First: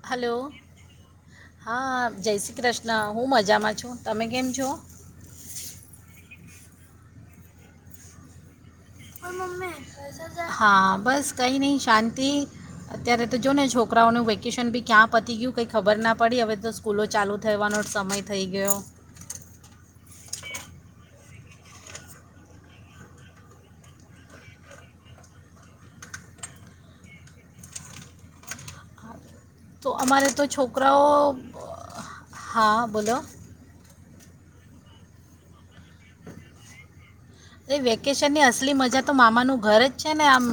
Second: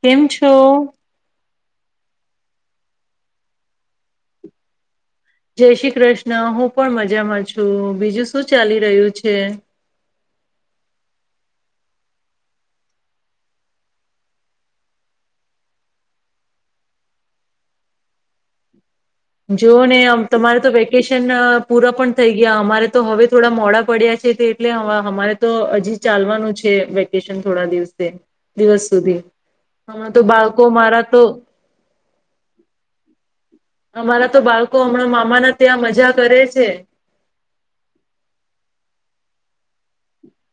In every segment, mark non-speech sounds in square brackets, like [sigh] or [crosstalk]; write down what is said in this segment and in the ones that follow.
કેમ હલો છો? હા જય શ્રી કૃષ્ણ, હું મજામાં છું, તમે કેમ છો? જય શ્રી કૃષ્ણ. હું પણ મજામાં છું, બીજું શું ચાલી રહ્યું છે? હા બસ કંઈ નહીં શાંતિ અત્યારે તો જો ને છોકરાઓનું વેકેશન બી ક્યાં પતી ગયું કંઈ ખબર ના પડી હવે તો સ્કૂલો ચાલુ થવાનો સમય થઈ ગયો. જોઓ ને આમ તમારે તો વેકેશન પૂરા પણ થઈ ગયા અમારે તો હવે થોડા મોડા પડ્યા છે તે એટલે હમા હમારે તો હજી ચાલવાનું છે, વેકેશન થોડા દિવસે દિવસ સુધી. તો હમણાં અમારે તો બાળકો મારા છોકરાઓ તો હા બોલો. અમારા તો બાળકો હમણાં મામાના ત્યાં મજા કરે છે. ને વેકેશનની અસલી મજા તો મામાનું ઘર જ છે ને આમ,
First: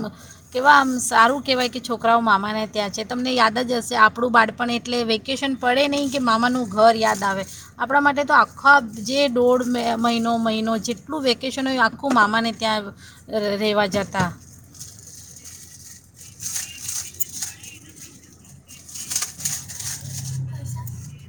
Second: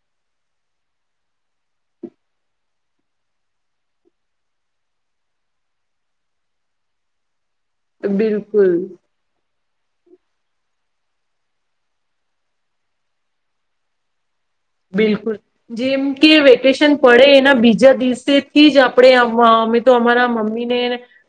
કેવા આમ સારું કહેવાય કે છોકરાઓ મામાને ત્યાં છે. તમને યાદ જ હશે આપણું બાળપણ એટલે વેકેશન પડે નહીં કે મામાનું ઘર યાદ આવે. આપણા માટે તો આખા બિલકુલ જે દોડ મે મહિનો મહિનો જેટલું વેકેશ ન આખું મામાને ત્યાં ર રહેેવા જતા. બિલકુલ. જેમ કે વેકેશન પડે એના બીજા દિવસેથી જ આપણે અમ હવે તો અમારા મમ્મી ને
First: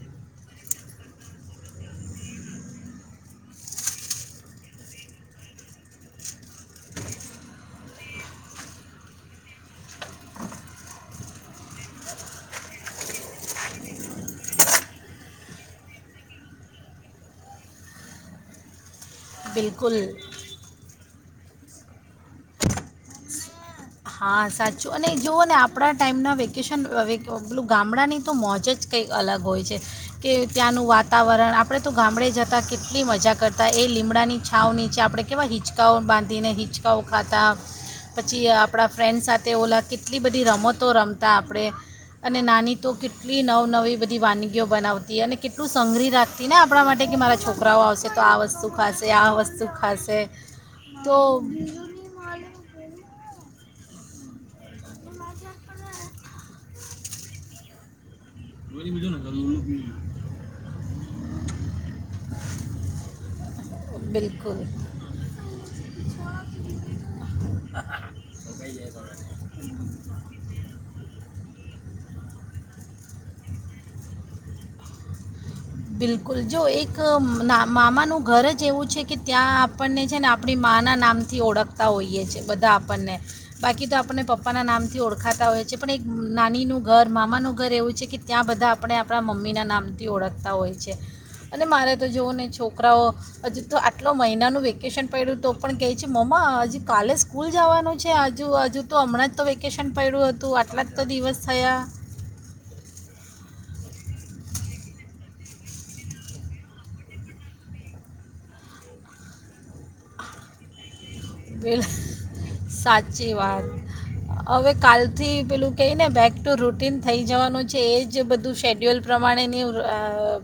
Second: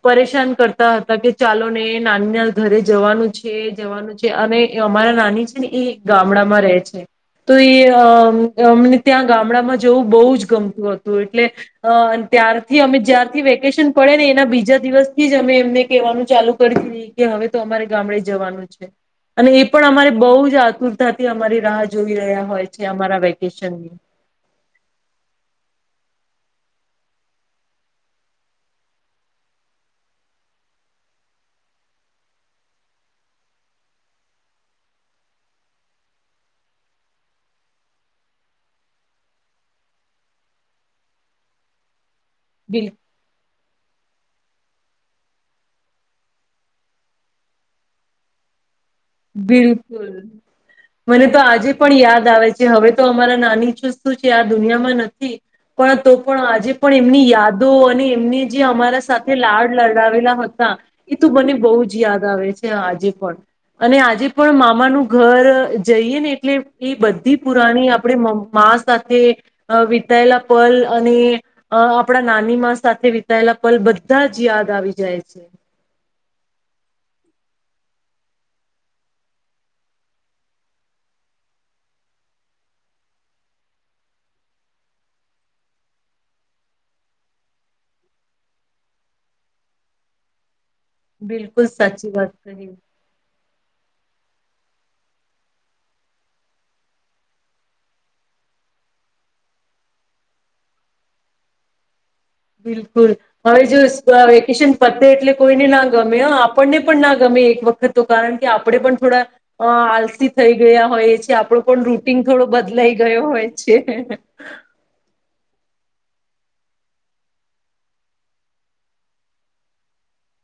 પરેશાન કરતા હતા કે ચાલો ને નાનીના ઘરે જવાનું છે, જવાનું છે અને અમારા નાની છે ને ઈ ગામડામાં રહે છે, તો એ અહ અમને ત્યાં ગામડામાં જવું બહુ જ ગમતું હતું એટલે અહ ત્યારથી અમે જ્યારથી વેકેશન પડે ને એના બીજા દિવસથી જ અમે એમને કેવાનું ચાલુ કરી દેય કે હવે તો અમારે ગામડે જવાનું છે. અને એ પણ બિલકુલ અમારે બહુ જ આતુર તાથી અમારી રાહ જોઈ રહ્યા હોય છે અમારા વેકેશન. હા સાચું અને જુઓ ને આપણા ટાઈમના વેકેશન [unintelligible] પેલું ગામડાંની તો મોજ જ કંઈક અલગ હોય છે, કે ત્યાંનું વાતાવરણ આપણે તો ગામડે જતા કેટલી મજા કરતા એ લીમડાની છાવ નીચે આપણે કેવા હિચકાઓ બાંધીને હિંચકાઓ ખાતા, પછી આ આપણા ફ્રેન્ડ સાથે ઓલા કેટલી બધી રમતો રમતા આપણે. અને નાની બિલ તો કેટલી નવ નવી એ બધી વાનગી ઓ બનાવતી અને કેટલું સંગરી રાખતી ને આપણા માટે કે મારા છોકરાઓ આવશે તો આ વસ બિલકુલ મને તો આજે પણ યાદ આવે છે હવે તો અમારા નાની છ શું છે આ દુનિયામાં નથી, પણ તો પણ આજે પણ એમની યાદો અને એમની જે અમારા સાથે લાડ લડાવેલા હતા એ તો મને બહુ જ યાદ આવે છે આજે પણ. અને આજે પણ બિલકુલ મામાનું ઘર જઈએ ને એટલે એ બધી પુરાણી આપણે મા સાથે વિતાયેલા અ પલ અને અ આપણા નાની મા સાથે વિતાયેલા પલ બધા જ યાદ આવી જાય છે. બિલકુલ જો એક મામાનું ઘર જ એવું છે કે ત્યાં આપણને છે ને આપણી માના નામથી ઓળખતા હોઈએ છે બધા આપણને બાકી તો આપણ પપ્પાના નામથી ઓળખાતા હોઈએ છીએ પણ એક નાનીનું ઘર મામાનું ઘર એવું છે કે ત્યાં બધા આપણે આપણા મમ્મીના નામથી ઓળખતા તા હોય છે. અને બિલકુલ મારે તો સાચી જોવ વાત ને કહી છોકરાઓ હજુ તો આટલો મહિનાનું વેકેશન પડ્યું તો પણ કહે છે મમ્મા હજુ કાલે સ્કૂલ જવાનું છે હજુ હજુ તો હમણાં જ તો વેકેશન પડ્યું હતું આટલા જ તો દિવસ થયા. બિલકુલ હવે જો વેકેશન અ પતે એટલે કોઈને ના ગમે હ આપણને પણ ના ગમે એક વખત તો કારણ કે આપડણે પણ થોડા અ આલસી થઈ ગયા હોયજ. કે આપણો વેલ પણ રૂટીન થોડો બદલાઈ ગયો સાચી હોય છે. કઈને બેક ટુ રૂટિન થઈ જવાનું છે એ જ બધું શેડ્યુલ પ્રમાણેની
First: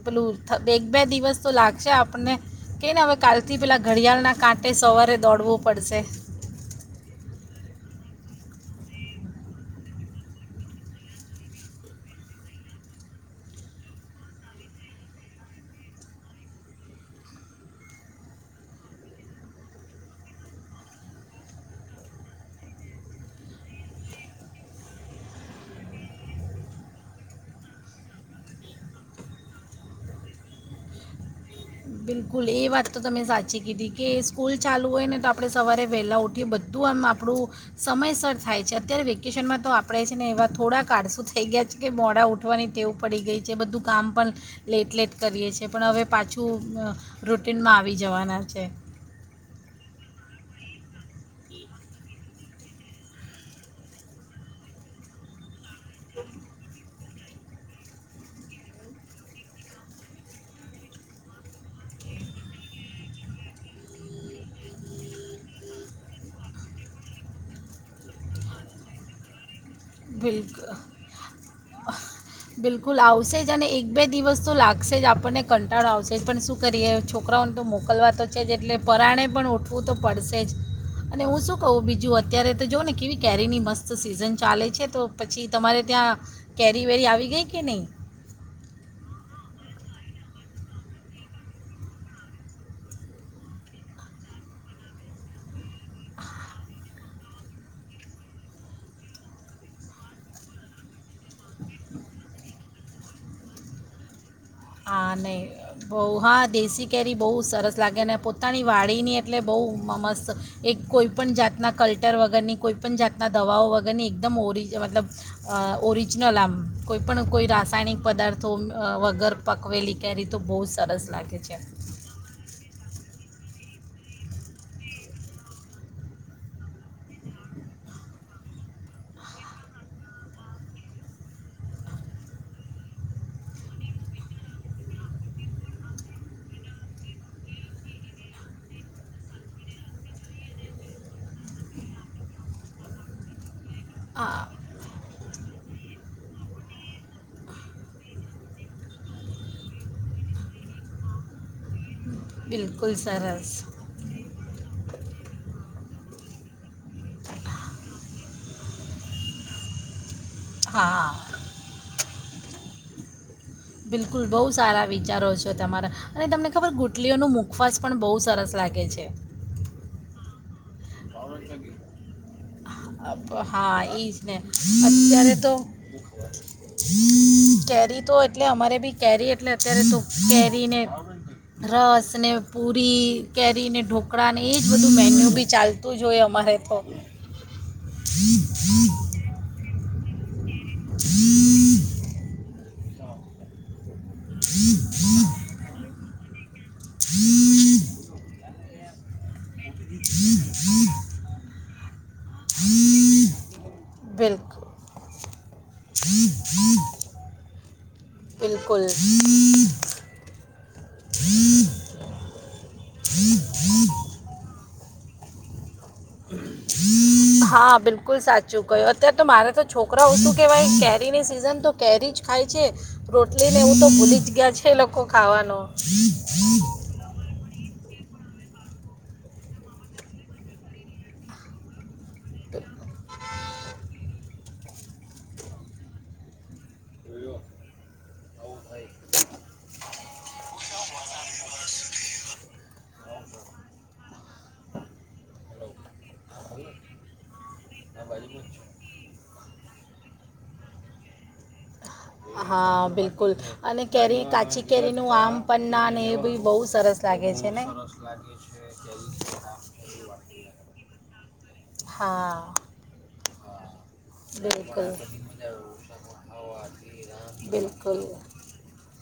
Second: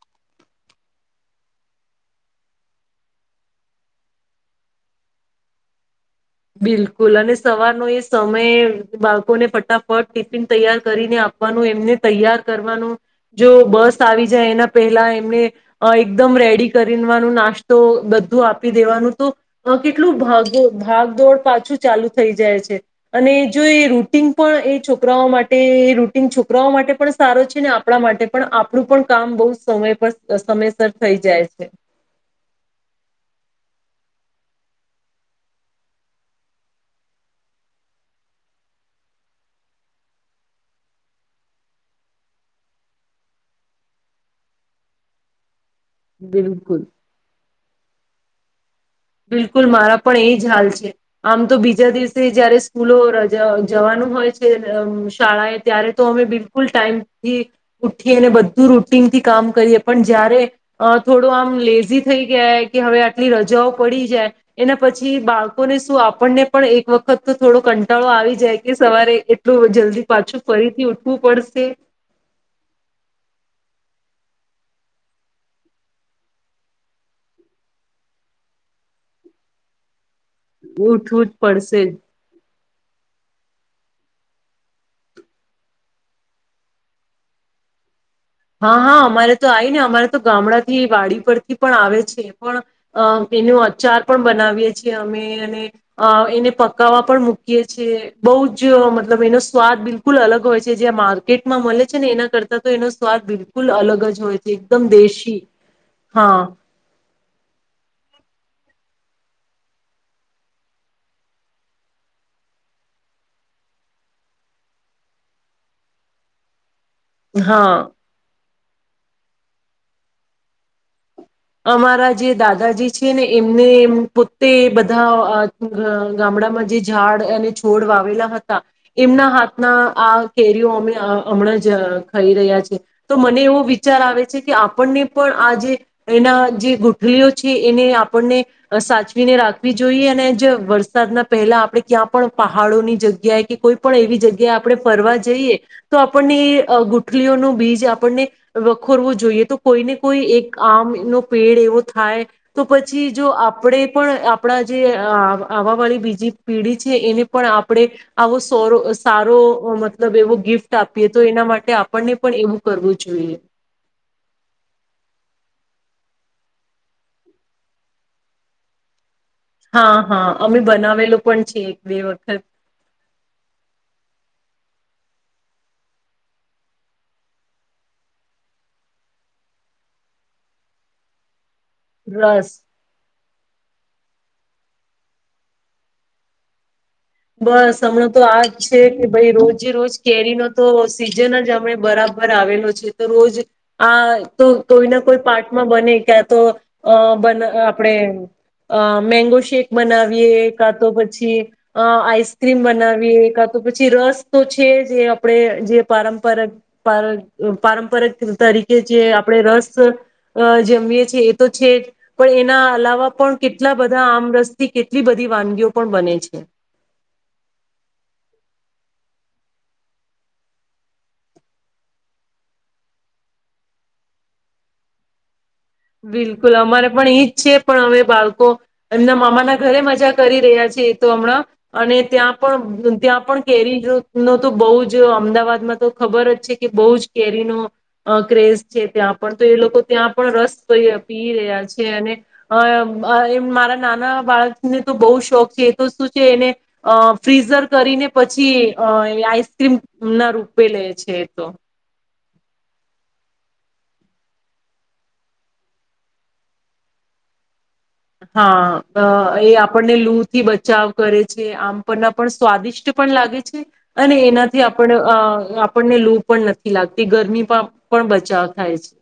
પેલું એક બે દિવસ તો લાગશે આપણને કઈને હવે કાલથી પેલાં ઘડિયાળના કાંઠે સવારે દોડવું પડશે. બિલકુલ અને સવારનો એ સમય બાળકોને ફટાફટ ટિફિન તૈયાર કરીને આપવાનું એમને તૈયાર કરવાનું જો બસ આવી જાય એના પહેલા એમને એકદમ રેડી કરીનું નાસ્તો બધું આપી દેવાનું તો કેટલું ભાગો ભાગ દોડ પાછું ચાલુ થઈ જાય છે. અને જો એ રૂટિન પણ એ છોકરાઓ માટે રૂટિન છોકરાઓ માટે પણ સારો છે ને આપણા માટે પણ આપણું પણ કામ બહુ સમય પર સમયસર થઈ જાય છે. બિલકુલ એ વાત તો તમે સાચી કીધી કે સ્કૂલ ચાલુ હોય ને તો આપણે સવારે વહેલાં ઉઠીએ બધું આમ આપણું સમયસર થાય છે અત્યારે વેકેશનમાં તો આપણે છે ને એવા થોડાક આળસું થઈ ગયા છે કે મોડા ઉઠવાની ટેવ પડી ગઈ છે બધું કામ પણ લેટ લેટ કરીએ છીએ. એ પણ હવે પાંચ તો બિલકુલ અ રૂ ટ્રેનમાં આવી જવાના છે. બિલકુલ મારા પણ એ જ હાલ છે આમ તો બીજા દિવસે જયારે સ્કૂલો રજા જવાનું હોય છે શાળાએ ત્યારે તો અમે બિલકુલ ટાઈમ થી ઉઠીને બધું રૂટીનથી કામ કરીએ પણ જયારે અહ થોડો આમ લેઝી થઈ ગયા કે હવે આટલી રજાઓ પડી જાય એના પછી બાળકોને શું આપણને પણ એક વખત તો થોડો કંટાળો આવી જાય કે સવારે કે ટલું જલ્દી પાછું બિલકુલ ફરીથી ઉઠવું પડશે. બિલકુલ આવશે જ અને એક બે દિવસ તો લાગશે જ આપણને કંટાળો આવશે જ, પણ શું કરીએ છોકરાઓને તો મોકલવા તો છે જ એટલે પરાણે પણ ઉઠવું તો પડશે જ, અને ઉઠવું જ હું શું પડશે કું જ બીજું અત્યારે જોઓ ને કેવી કેરીની મસ્ત સિઝન ચાલે છે છે તો પછી તમારે ત્યાં કેરી વેરી આવી ગઈ કે નહીં? હા, હા અમારે તો આવી ને અમારે તો ગામડાથી વાડી પરથી પણ આવે છે, પણ અહ એનો અચાર પણ બનાવીએ છીએ અમે અને અહ એને પકાવવા પણ મૂકીએ છીએ. બહુ જ મતલબ એનો સ્વાદ બિલકુલ અલગ હોય છે, જે માર્કેટમાં મળે છે ને એના કરતાં તો એનો સ સ્વાદ બિલકુલ અલગ જ હોય. હા દેશી નહી, બહું હા દેશી કેરી બહુ સરસ લાગે અને પો પોતાની વાડીની એટલે બહુ મસ્ત. એક કોઈપણ જાતના કલ્ટર વગરની કોઈપણ જાતના દવાઓ વગરની એકદમ ઓરિજ મતલબ ઓરિજનલ આમ. કોઈ પણ કોઈ હા રાસાયણિક પદાર્થ તુમ અહ વગર પકવેલી કેરી તો બહુ સરસ લાગે. છે અમારા જે દાદાજી છે ને એમ ને એમ પોતે બધા ગામડામાં અહ જે ઝાડ અને છોડ વાવેલા હતા એમના હાથના આ કેરીઓ અમે હમણાં જ ખાઈ રહ્યા છે. તો મને એવો વિચાર આવે છે કે આપણને પણ આ જે એના જે ગૂટલીઓ છે એને આપણને સાચવીને રાખવી જોઈએ અને જ વરસાદના પહેલા આપણે ક્યાં પણ પહાડોની જગ્યાએ કે કોઈ પણ એવી હા જગ્યા આપણે ફરવા જ જઈએ તો આપણને એ ગુટલીઓનું બીજ આપણને વખોરવું જોઈએ તો કોઈને કોઈ એક આમ નો પેડ એવ વું થાય તો બિલકુલ પછી જો સરસ આપણે પણ આપણા જે અહ આવા વાળી બીજી પેઢી છે એને પણ આપણેે આવો સોરો સારો મ મતલબ એવો ગિફ્ટ આપીએ તો હા એના માટે આપણને પણ એવું કરવું જોઈએ. બિલકુલ બહુ સારા વિચારો છે તમારા, અને તમને ખબર ગુટલીઓનું મુખવાસ પણ બહુ સરસ લાગે છે. હા, હા અમે બના વેલું પણ છે એક બે વખત. અપ- હા એ જ ને અત્યારે તો કેરી તો એટલે અમારે ભી કેરી એટલે અત્યારે તો કેરીને રસને, રસ પૂરી કેરીને ઢોકળા ને એજ બધું મેન્યુ બી ચાલ તું જ હોઈ અમારે તો. બસ હમણાં તો આ જ છે કે ભાઈ રોજે રોજ કેરી નો તો સીઝન જ હમણે બરાબર આવેલો છે. તો રોજ આ તો કોઈ ના કોઈ પાર્ટમાં બને ક્યા તો અ બન અહ આપણેે અહ મેંગો શેક બનાવીએ કા તો પછી અ આઈસક્રીમ બનાવીએ કા તો પછી પછી રસ તો છે બિલકુલ જે એમ. આપડે જે પારંપરિક પ પારંપરિક. તરીકે બિલકુલ જે આપડે રસ અ જમીએ એ તો છે જ પણ એના અલાવા પણ કેટલા બધા આમરસ થી કેટલી બધી વાનગીઓ પણ બને છે. હા બિલકુલ સાચું કહ્યું અત્યારે તો મારે તો છોકરાઓ શું કેહેવાય કેરીની સિઝન તો કેરી જ ખાય છે રોટલી ને એવું તો ભૂલી જ ગયા છે એ લોકો ખાવાનુ. બિલકુલ અમારે પણ ઈજ છે. પણ હવે બાળકો એમના મામા ના ઘરે મજા કરી રહ્યા છે એ તો હમણાં અને ત્યાં પણ ત્યાં પણ કેરી નો તો બહુ જ અમદાવાદમાં તો ખબર જ છે કે બહુ જ કેરીનોો ક્રેઝ છે. ત્યાં પણ તો એ લોકો ત્યાં પણ રસ. તો પી રહ્યા છે અને અ અ મારા નાના બાળકને તો બહુ શોખ છે એ તો શું છે એને અ ફ્રીઝર કરીને પછી આઈસક્રીમ ના રૂપે લે છે એ તો. હા બિલકુલ અને કેરી કાચી કેરીનું આમ પન્ના ને એ બી બહુ સરસ લાગે છે ને. હા એ આપણને લૂ થી બચાવ કરે. છે. આમ પન્ના પણ હા સ્વાદિષ્ટ પણ લાગે છે. અને એનાથી બિલકુલ આપણ અ આપણને લૂ પણ નથી લાગતી ગરમીમાં બિલકુલ પણ બચાવ થાય છે.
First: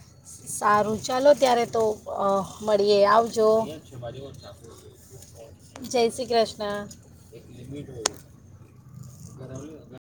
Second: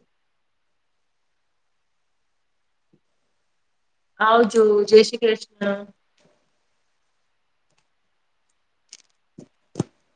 સારું ચાલો ત્યારે તો અ, મળીએ આવજો. આવજો જય શ્રી કૃષ્ણ જય શ્રી કૃષ્ણ.